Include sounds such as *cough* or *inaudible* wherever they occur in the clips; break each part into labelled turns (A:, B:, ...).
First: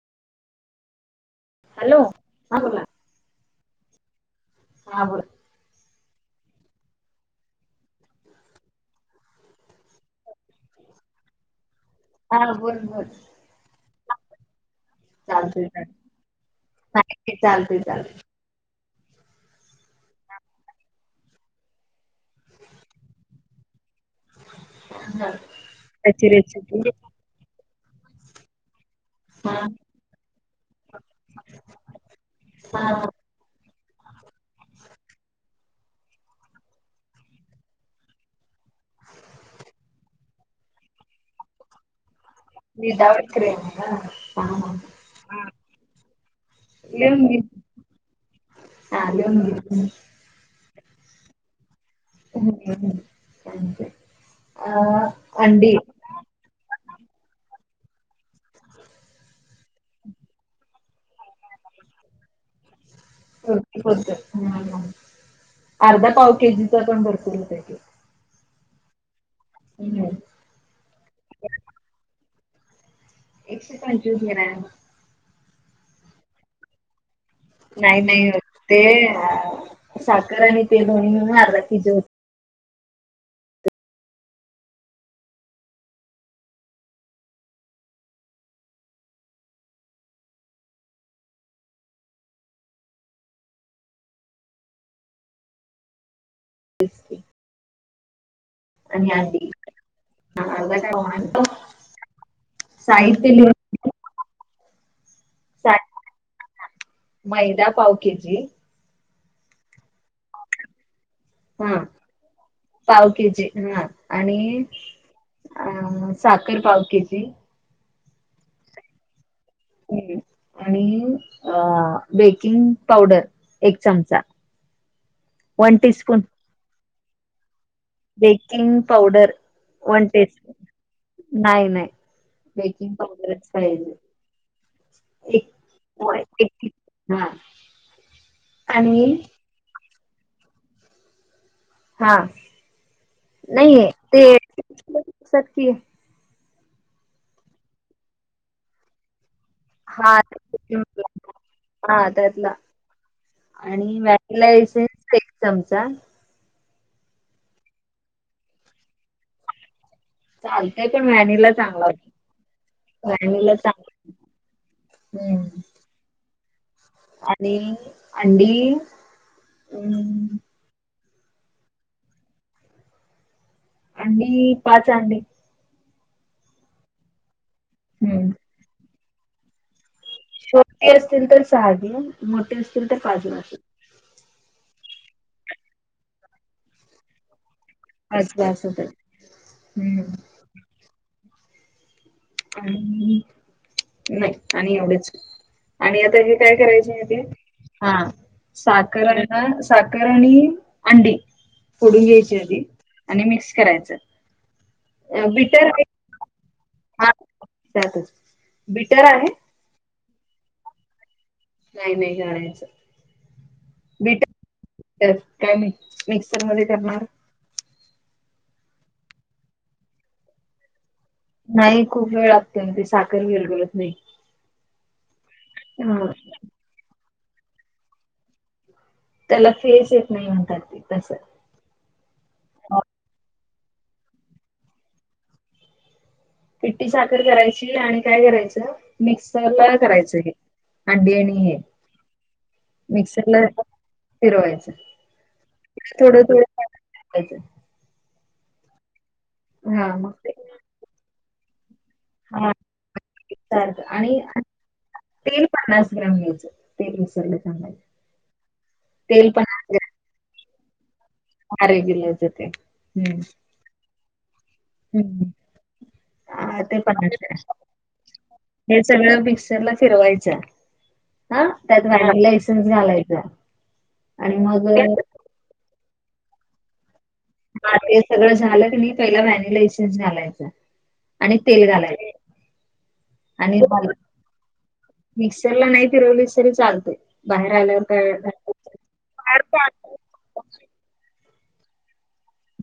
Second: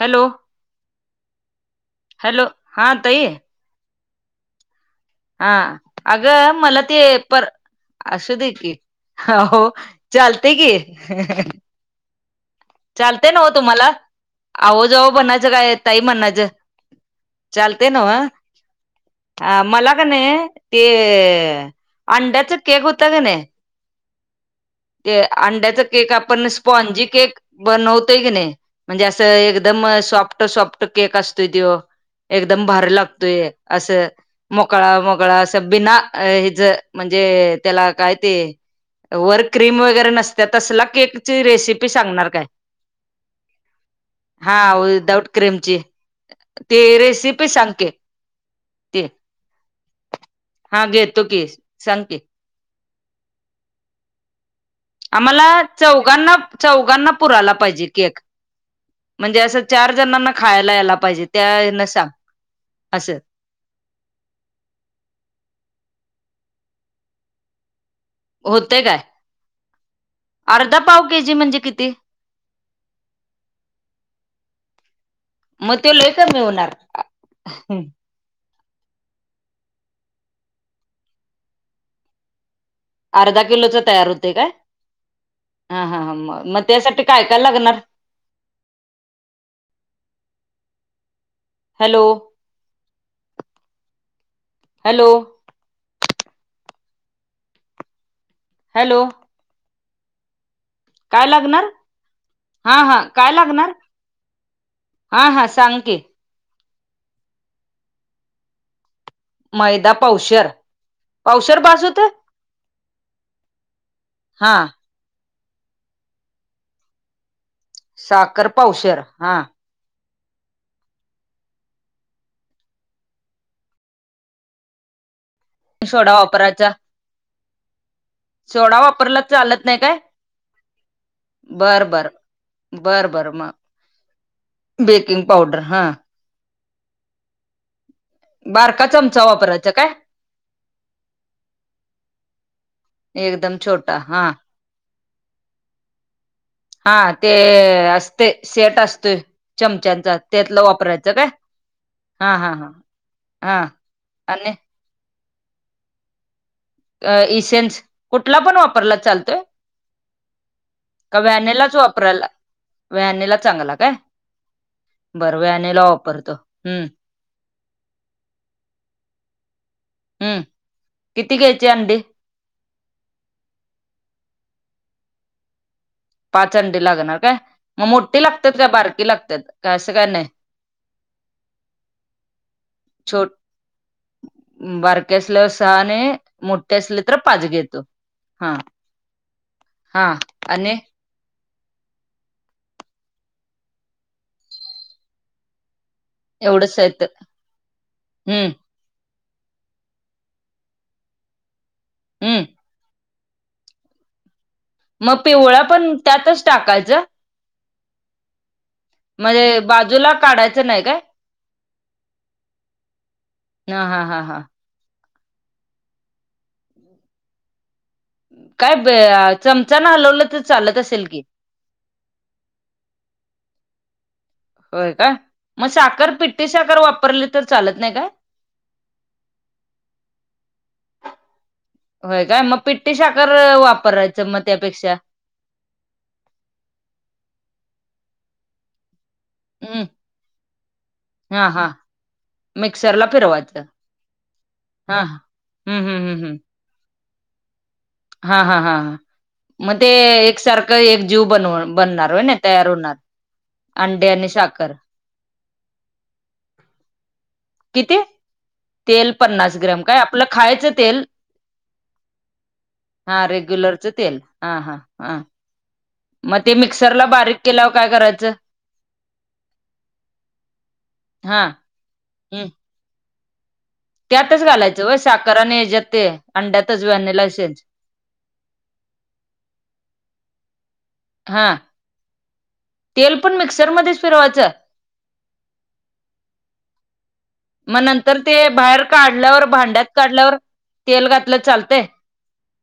A: Hello hello हा ताई.
B: हा बोल.
A: हा. अगं मला ते पर असू दे की, अहो चालतंय की.
B: हा बोल.
A: चालतय ना ओ तुम्हाला आव जाव *unintelligible* काय ताई म्हणायच चालतंय न्हव? अ मला का नाही ते अंड्याच केक होत कनई *inaudible* ते अंड्याचा केक आपण स्पॉजी केक बनवतोय की नाही म्हणजे असं एकदम सॉफ्ट सॉफ्ट केक असतोय त्यो, एकदम भारी लागतोय. असं मोकळा मोकळा असं बीना हेज म्हणजे त्याला काय ते वर क्रीम वगैरे नसत्या तसला केकची रेसिपी सांगणार काय?
B: विदाऊट क्रीम हा.
A: हा विदाउट क्रीमची ती रेसिपी सांग की. ते
B: *unintelligible*
A: हा घेतो की सांग की.
B: हम्म हम्म चालतंय.
A: आम्हाला
B: अंडी
A: चौघांना चौघांना पुराला पाहिजे केक. म्हणजे असं चार जणांना खायला यायला पाहिजे. त्या हेन सांग असं.
B: अर्धा पाव केजीचा पण भरपूर होतंय केक.
A: होतंय काय?
B: हम्म.
A: अर्धा पाव केजी म्हणजे किती?
B: एकशे पंचवीस ग्रम.
A: मग ते लई कमी होणार.
B: नाही नाही ते साखर आणि ते दोन्ही मिळून अर्धा *unintelligible*
A: अर्धा किलोच तयार होतंय काय? हा हा हा मग मग, त्यासाठी काय काय लागणार? Hello hello. हॅलो
B: *unintelligible*
A: काय लागणार? हा हा. काय लागणार? हा हा सांग की.
B: मैदा पाव केजी.
A: मैदा पावशर. पावशर
B: हा
A: बास होत
B: पाव केजी हा आणि
A: हा
B: अ साखर पाव केजी.
A: साखर पावशर हा.
B: हं आणि अ बेकिंग पावडर एक चमचा.
A: सोडा वापरायचा? सोडा वापरला तर चालत नाही काय? बर बर बर बर. मग बेकिंग पावडर हा.
B: हा.
A: बारका चमचा वापरायचा काय?
B: हा
A: एकदम
B: नाही
A: छोटा
B: ते
A: हा
B: *unintelligible* असतात की.
A: हा ते असतय सेट असतोय. चमच्यांचा त्यातला वापरायच काय? हा हा हा. हा
B: आणि
A: आणि
B: एक *unintelligible* चमचा
A: अ इसेन्स कुठला पण वापरला चालतोय? का व्हॅनेलाच वापरायला? व्हॅनिला चांगला काय? बरं व्हॅनिला वापरतो. हम्म
B: आणि अंडी अं
A: हम्म किती घ्यायचे अंडी
B: अंडी पाच अंडी
A: पाच अंडी लागणार काय? मग मोठी लागतात का बारकी लागतात का असं काय नाही??
B: छोटे असतील तर सहा मोठे असतील तर पाच
A: छोट
B: घालतेत.
A: बारके असल्यावर सहा आणि मोठे असले तर पाच घेतो. हा हा आणि
B: आणि नाही आणि एवढेच. आणि आता हे काय
A: एवढंच
B: करायचे आहे
A: येत
B: ते? हा
A: हम्म
B: साखर आणि हा साखर आणि अंडी फोडून घ्यायची
A: हम्म
B: आधी आणि मिक्स करायचं.
A: मग पिवळा पण त्यातच टाकायच
B: त्याातच?
A: म्हणजे बाजूला काढायचं नाही काय?
B: नाही नाही राहायचं
A: हा हा हा
B: बीट
A: हा
B: त्यात काय आणि मिक्सरमध्ये करणार?
A: काय चमचा न हलवलं तर चालत असेल की,
B: नाही खूप वेळ लागते मग ते साखर विरघळत नाही.
A: होय काय? मग साखर पिठ्टी साखर वापरली तर चालत नाही काय?
B: त्याला फेस येत नाही म्हणतात ते तसं.
A: होय काय? मग पिट्टी साखर वापरायचं मग त्यापेक्षा.
B: पिट्टी साखर करायची आणि काय करायचं? मिक्सर ला
A: हम्म
B: करायचं, हे अंडी आणि
A: हा
B: हे.
A: हा
B: मिक्सरला फिरवायचं
A: हा हम्म हम्म हम्म
B: थोडं
A: हम्म
B: थोडं *unintelligible* तेच
A: हा हा हा हा. मग ते एकसारखं एक जीव बनव बनणार होय ना तयार होणार. अंडे आणि साखर
B: तेल पन्नास ग्रॅम घ्यायचं. ते विसरले सांगायच.
A: किती तेल पन्नास ग्राम काय आपलं खायचं तेल. हा रेग्युलरचं तेल, हा हा हा. मग ते मिक्सरला बारीक केल्यावर काय कराय
B: हे सगळं मिक्सर ला फिरवायचं. ह
A: हा
B: त्यात *unintelligible*
A: हम्म
B: लायसन्स घालायचं
A: त्यातच घालायचं व साखरआणि हच्यात ते अंड्यातच वनेला
B: ते सगळं झालं कणी पहिला व्हॅनिलाशन घालायच आणि
A: हा
B: तेल घालायच.
A: तेल पण मिक्सरमध्येच फिरवायचं.
B: मिक्सर ला नाही फिरवली तरी चालतय.
A: मग नंतर ते बाहेर काढल्यावर भांड्यात
B: कुकर
A: काढल्यावर तेल घातलं चालतय.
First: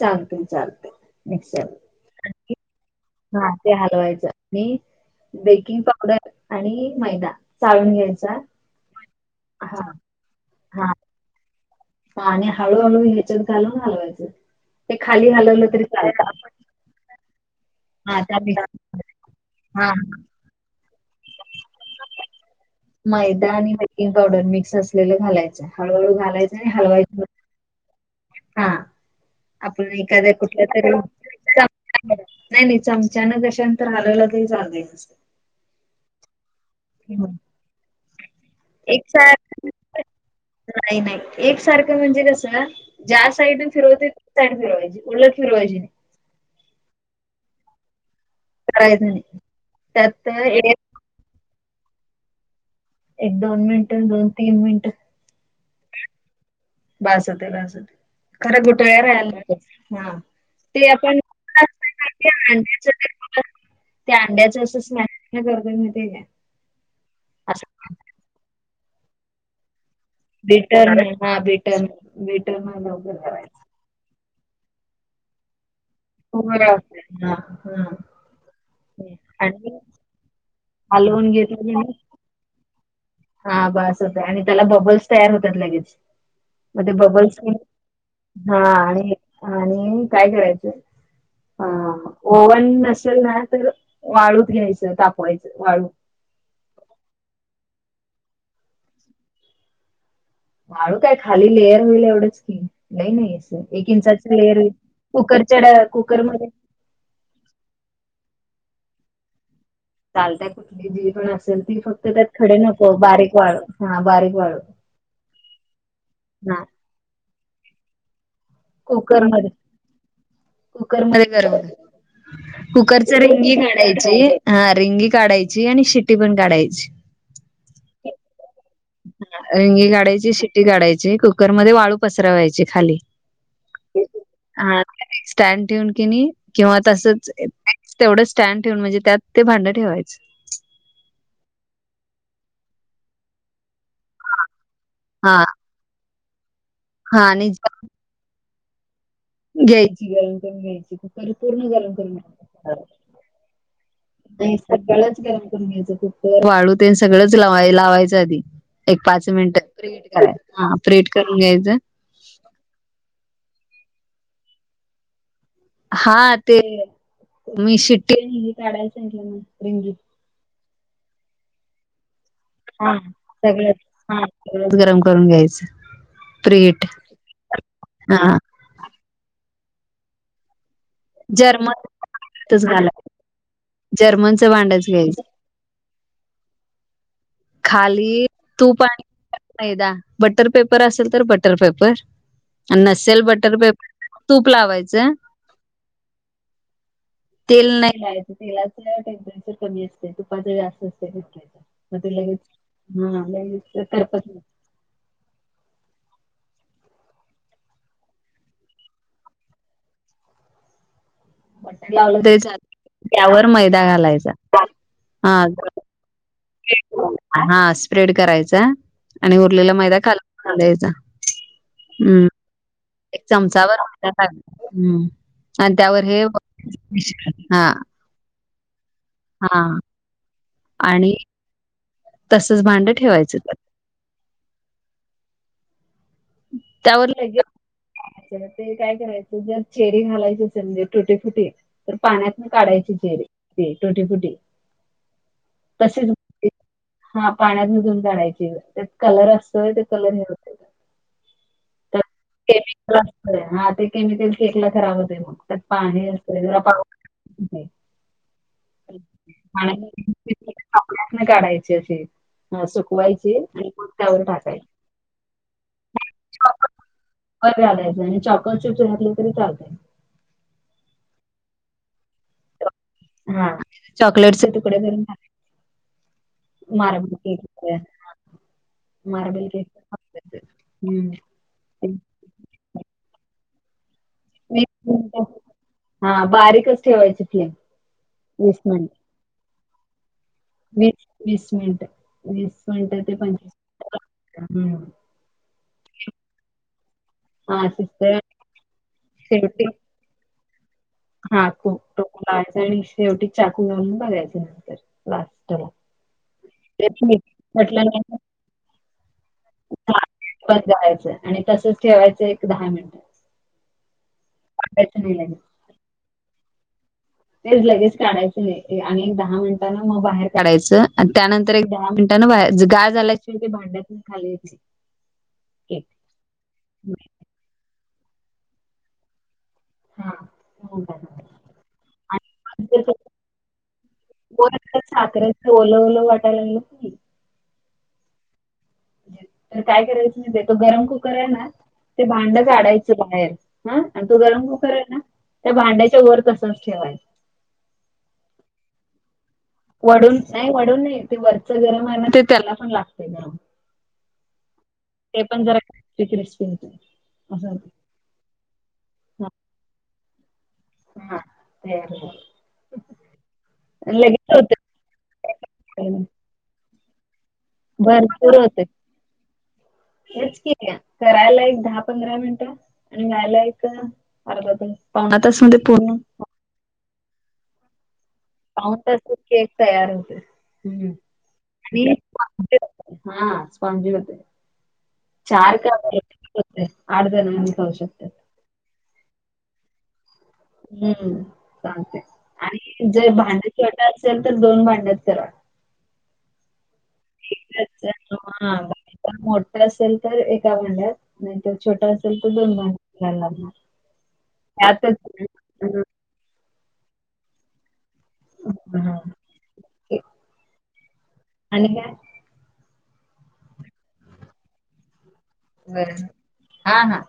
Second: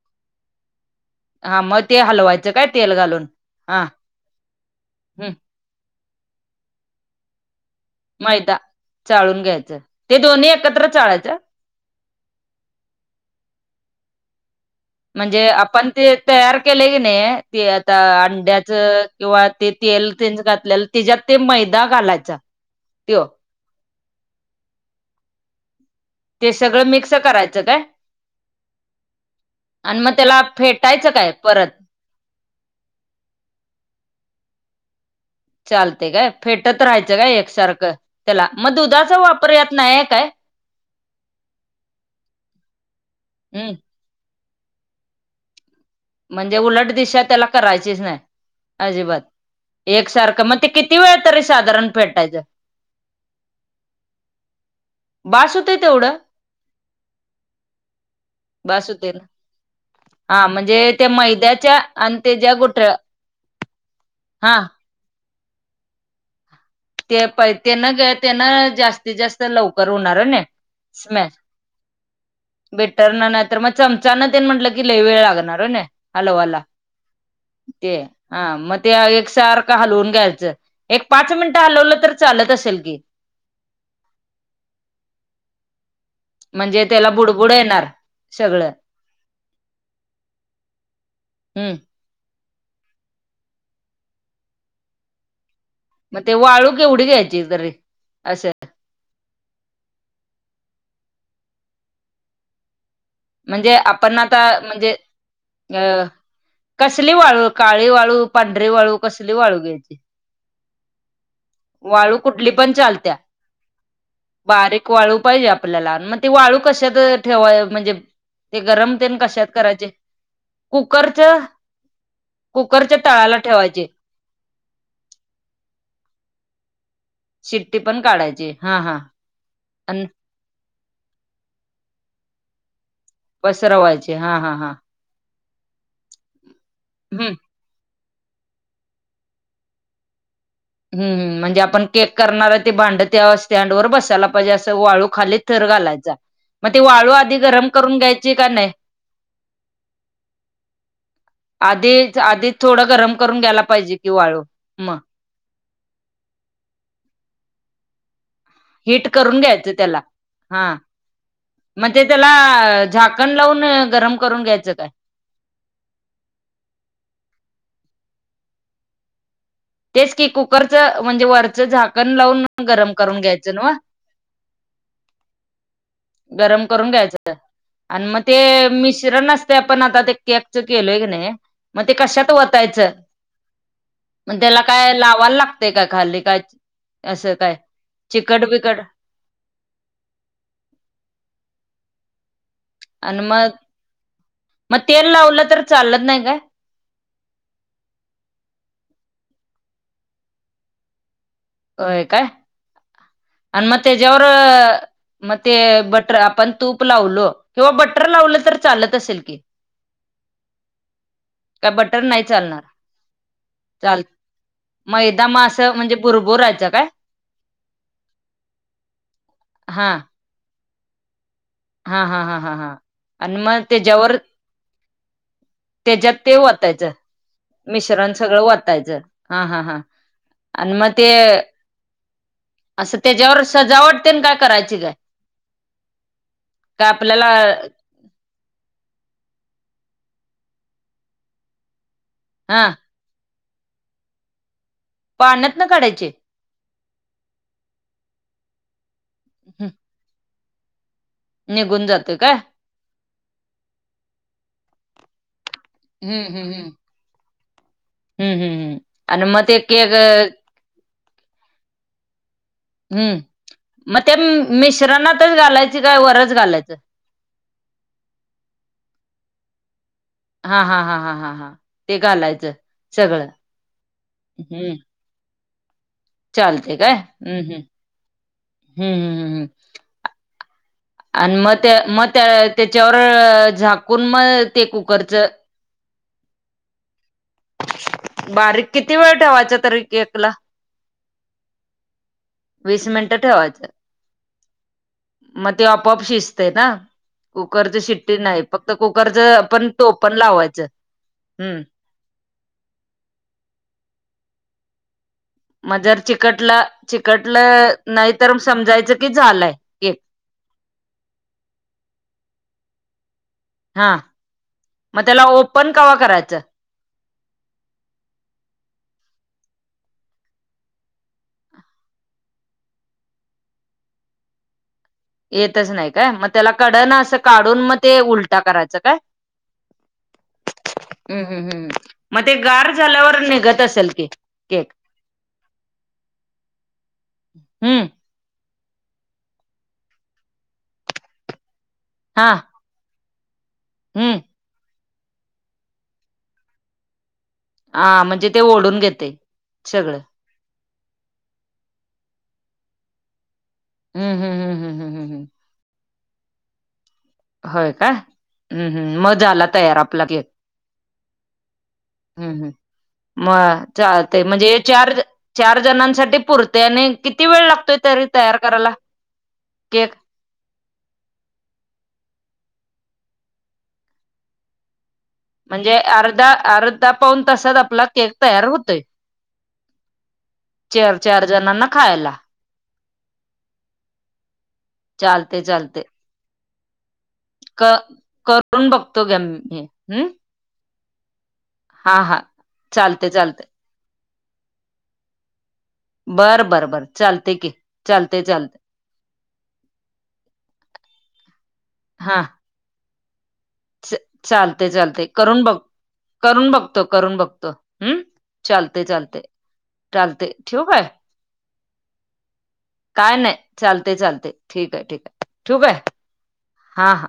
B: चालते चालते. मिक्सर
A: मग ते हलवायचं काय तेल घालून
B: हा ते हलवायचं. आणि
A: हम्म
B: बेकिंग पावडर आणि मैदा चाळून घ्याय
A: मैदा चाळून घ्यायचं ते दोन्ही एकत्र चाळायचं हा.
B: आणि हळूहळू हेच्यात घालून हालवायचं.
A: म्हणजे आपण ते तयार, केले की नाही ते आता अंड्याच किंवा ते तेल तेनचा घातलेल्या तेच्यात ते मैदा घालायच.
B: मैदा आणि बेकिंग पावडर मिक्स असलेलं, घालायच हळूहळू घा
A: ते सगळं मिक्स करायचं काय. आणि म त्याला फेटायचं काय परत?
B: नाही नाही चमच्यान कशानतर हालवलं तर चालतंय तसं.
A: चालते काय फेटत राहायचं काय एकसारखं, त्याला मग दुधाचा वापर यात नाहीये काय.
B: नाही नाही एक सारखं म्हणजे कसं ज्या साईडून
A: हम्म
B: फिरवते *unintelligible* उलटं फिरवायची नाही.
A: म्हणजे उलट दिशा त्याला करायचीच नाही. अजिबात एकसारखं मग ते किती. किती वेळ तरी साधारण फेटायचं?
B: एक दोन मिनिट, दोन तीन मिनिटं.
A: बास होतंय तेवढं.
B: बासते बासते खरं
A: बास
B: गुटळ्या
A: होतय ना
B: राहयला नकोच हा.
A: म्हणजे
B: ते
A: त्या मैद्याच्या आणि
B: *unintelligible*
A: ते ज्या गोठळ्या
B: ते
A: हा
B: अंड्याच *unintelligible* ह्या गर्दे ने तेग आहे.
A: ते प तेन गं तेन जास्तीत जास्त लवकर होणार. ना
B: बिटर्न
A: स्मॅश
B: हा बिटन बीटन लवकरं करायच.
A: चमचान ते म्हंटलं कि लई वेळ लागणार आहे ना. हलवाला ते हा मग ते एकसारखं हालवून घ्यायचं. एक पाच मिनिटं हलवलं तर, चालत असेल की.
B: हा बस होते आणि त्याला बबल्स तयार होतात लगेच.
A: म्हणजे त्याला बुडबुड येणार.
B: हा
A: सगळं
B: आणि आणि काय करायचं
A: हम्म
B: हा. ओव्हन नसेल ना, तर वाळूत घ्यायचं तापवायचं वाळू.
A: मग ते वाळू केवढी घ्यायची तरी असं.
B: वाळू काय खाली लेअर होईल एवढंच की. नाही नाही असं
A: म्हणजे
B: एक
A: आपण
B: इंचाच
A: आता
B: हेर
A: म्हणजे
B: कुकरच्याड
A: अ
B: कुकरमध्ये
A: कसली वाळू, काळी वाळू, पांढरी वाळू कसली वाळू घ्यायची.
B: चालत कुठली जी पण असेल ती, फक्त
A: वाळू
B: त्यात
A: कुठली
B: खडे
A: पण
B: नको
A: चालत्या
B: बारीक वाळू हा बारीक वाळू.
A: वाळू पाहिजे आपल्याला मग ते वाळू कशात ठेवाय म्हणजे ते गरम तेन
B: कुकर
A: कशात
B: मध्ये,
A: करायचे
B: कुकरमध्ये
A: कुकरच्या
B: गरम. कुकरच्या
A: तळाला
B: रिंगी
A: ठेवायचे
B: काढायची हा रिंगी काढायची आणि शेट्टी पण काढायची.
A: शिट्टी पण काढायची. हा हा
B: रिंगी
A: आणि
B: काढायची, शिटी काढायची कुकर मध्ये वाळू पसरवायची खाली
A: पसरवायचे हा हा हां.
B: स्टँड ठेऊन कणी, किंवा तसच.
A: हम्म
B: तेवढं स्टँड ठेवून म्हणजे, त्यात ते भांडं ठेवायचं.
A: हम्. म्हणजे आपण केक करणार ते, भांड त्या स्टँड वर बसायला पाहिजे असं वाळू.
B: हा
A: खाली थर घालायचा म ती वाळू
B: हा
A: आधी
B: आणि
A: गरम करून घ्यायची का नाही?
B: घ्यायची गरम करून घ्यायची, कुकर पूर्ण गरम
A: आधी
B: करून
A: आधी
B: घ्यायची.
A: थोडं गरम करून घ्यायला पाहिजे की वाळू
B: ते
A: म
B: सगळंच गरम करून घ्यायचं. कुकर वाळू ते सगळंच ला लावायचं आधी. एक
A: हिट
B: पाच
A: करून
B: मिनिट
A: घ्यायचं
B: प्रि
A: त्याला
B: हिट करायचा हा प्रि हिट करून घ्यायचं.
A: मग ते त्याला झाकण लावून, गरम करून घ्यायचं काय.
B: हा ते, मी शिट्टी काढायचं आणि रींगी.
A: तेच की कुकरच म्हणजे, वरचं झाकण लावून.
B: हा,
A: गरम करून घ्यायचं
B: सगळ
A: नव्ह
B: हा सगळंच गरम करून घ्यायचं.
A: गरम
B: प्रेट
A: करून घ्यायचं, आणि मग
B: हा
A: ते मिश्र किरण नसते आपण आता ते, केकच केलोय कणी
B: जर्मन
A: मग ते कशात
B: घालायचं
A: वतायचं. मग
B: जर्मनचं
A: त्याला
B: भांडच
A: काय
B: घ्यायचं
A: लावायला लागतंय, काय खाल्ली काय असं काय.
B: खाली
A: चिकट बिकट
B: तूप आणि मैदा, बटर पेपर असेल तर बटर पेपर. आणि नसेल बटर पेपर तर, तूप
A: मग
B: लावायचं.
A: तेल लावलं तर चालत नाही काय?
B: तेल नाही लावायचं, तेलाच टेम्परेचर कमी असते. तुपाच जास्त असते.
A: होय काय, आणि मग तेच्यावर. मग ते बटर आपण तूप लावलो किंवा, बटर लावलं तर चालत असेल की. *inaudible* तवा बटर
B: लावलं
A: नाही
B: तरी चालत
A: चालणार.
B: त्यावर मैदा
A: चाल
B: घालायचा
A: मैदा मग असं
B: हा
A: म्हणजे, उरत.
B: हा स्प्रेड करायचा, आणि उरलेला
A: हा
B: मैदा खाल हां दे जा.
A: हा हा हा हा हा.
B: एक
A: आणि मग
B: चमचाभर त्यात
A: त्याच्यावर
B: टाक हम्म. आणि त्यावर
A: त्याच्यात
B: हे,
A: ते वतायचं
B: हां.
A: मिश्रण सगळं वतायचं हा हा हां. आणि मग ते
B: तसच भांड
A: असं
B: ठेवायचं
A: तेच्यावर
B: त्यात.
A: सजावट. कोन काय करायची काय. काय
B: त्यावर
A: आपल्याला
B: लगेच. अ ते काय करायचं. जर चेरी घालायचं असेल म्हणजे टुटीफुटी. तर पाण्यातन
A: हा
B: काढायची, चेरी टूटीफुटी.
A: पाण्यातन काढायचे.
B: हा पाण्यात भुजून काढायची होय. कलर असतोय ते कलर हे,
A: निघून जातोय काय.
B: केमिकल असतंय हा ते, केमिकल शेकला खराब होतंय. मग त्यात पाणी
A: हम्म
B: असतय
A: हम्म
B: गं
A: हम्म हम्म हम्म हम्म आणि मग ते केक हम्म
B: *unintelligible* *unintelligible* *unintelligible* काढायची अशी,
A: हम्म. मग ते मिश्रणातच घालायचं, काय वरच घालायचं.
B: अरे घालायचं आणि, चोकोचिप्स घातले तरी चालतंय.
A: हा हा हा हा हा. ते घालायचं, सगळं
B: हा, चॉकलेटचं
A: हम्म
B: तुकडे करून टाकायचं.
A: चालते काय, हम्म हम्म. हम्म हम्म हम्मम्. आणि मत्या मत्या. तेच्यावर झाकून मग ते कुकरचं.
B: हा बारीकच ठेवायची फ्लेम. वीस
A: बारीक
B: मिनिटं
A: किती वेळ ठेवायचं तरी केकला
B: वीस, वीस मिनिटं. वीस मिनिटं ते पंचवीस मिनिटं हम.
A: मग ते आपोआप शिजते ना, कुकरच शिट्टी नाही फक्त कुकरच पण टोप. पण लावायचं.
B: हा
A: हम्म
B: खूप टोकदार लावायचं आणि शेवटी चाकू घालून बघायचे नंतर लास्ट.
A: मग जर चिकटला चिकटलं नाही तर, समजायचं की झालंय. केक
B: बंद करायचं आणि तसंच, ठेवायचं एक दहा मिनिटं.
A: हां. मग त्याला ओपन कवा करायचं.
B: तेच लगेच काढायचं नाही, आणि एक दहा मिनिटांना मग बाहेर काढायचं. आणि त्यानंतर एक दहा मिनिटं. ते न्हव गार झाल्याशिवाय भांड्यात खाली.
A: येतच नाही काय, मग त्याला कड न असं काढून. मग ते उलटा करायचा काय.
B: हां.
A: हम्म हम्म हम्म मते गार झाल्यावर निघत असेल की.
B: परत
A: केक
B: ते साखरेच ओल ओल वाटाय लागल
A: हम्म.
B: तर काय करायचं माहिती. तो गरम कुकर आहे ना, ते
A: हा
B: भांडच आडायचं बाहेर. हा आणि
A: हम्म
B: तो गरम कुकर आहे ना त्या भांड्याच्या वर तसच ठेवाय.
A: आ म्हणजे ते ओढून घेतय.
B: वडून नाही वडून नाही ते वरच गरम आहे ना ते त्याला पण लागत्यना.
A: हम्म हम्म हम्म हम्म हम्म.
B: ते
A: हम्म.
B: पण जरा किसमीस.
A: होय का हम्म हम्म म झाला तयार आपला केक.
B: हा हा.
A: हम्म हम्म मजी चालतय म्हणजे चार चार जणांसाठी पुरतया नई. किती वेळ लागतोय तरी तयार करायला? केक.
B: हेच की त्या करायला एक दहा-पंधरा मिनटं आणि न्यायला एक-अर्धा तास. मध्ये
A: म्हणजे
B: पूर्ण
A: अर्धा अर्धा पाऊन तासात आपला केक तयार
B: पाऊन
A: होतोय
B: तासात केक तयार होते
A: केल्याव चार चार जणांना.
B: मी
A: खायला
B: थांबते हा थांबली होती.
A: चालते चालते.
B: आठ जण खाऊ शकतात.
A: कोण बघतो तेन हम्म उम्म.
B: हम्म सांगते आणि जे
A: चालते चालते
B: भांडे छोटे असेल तर दोन भांड्यात करा.
A: बरं बरं बरं चालतय की चाल.
B: हा नाही तर मोठ असेल तर एका भांड्यात नाही तर छोटा असेल
A: हा
B: तर दोन भांड्यात. चाललब.
A: चालते चालते करूनब करून बघतो करून बघतो हम्म. चालतंय चालतंय, चालतंय ठेऊ काय? काय नाय चालत्य चालत्य ठीक आहे ठीक आहे. ठेवू काय
B: होय आ हा.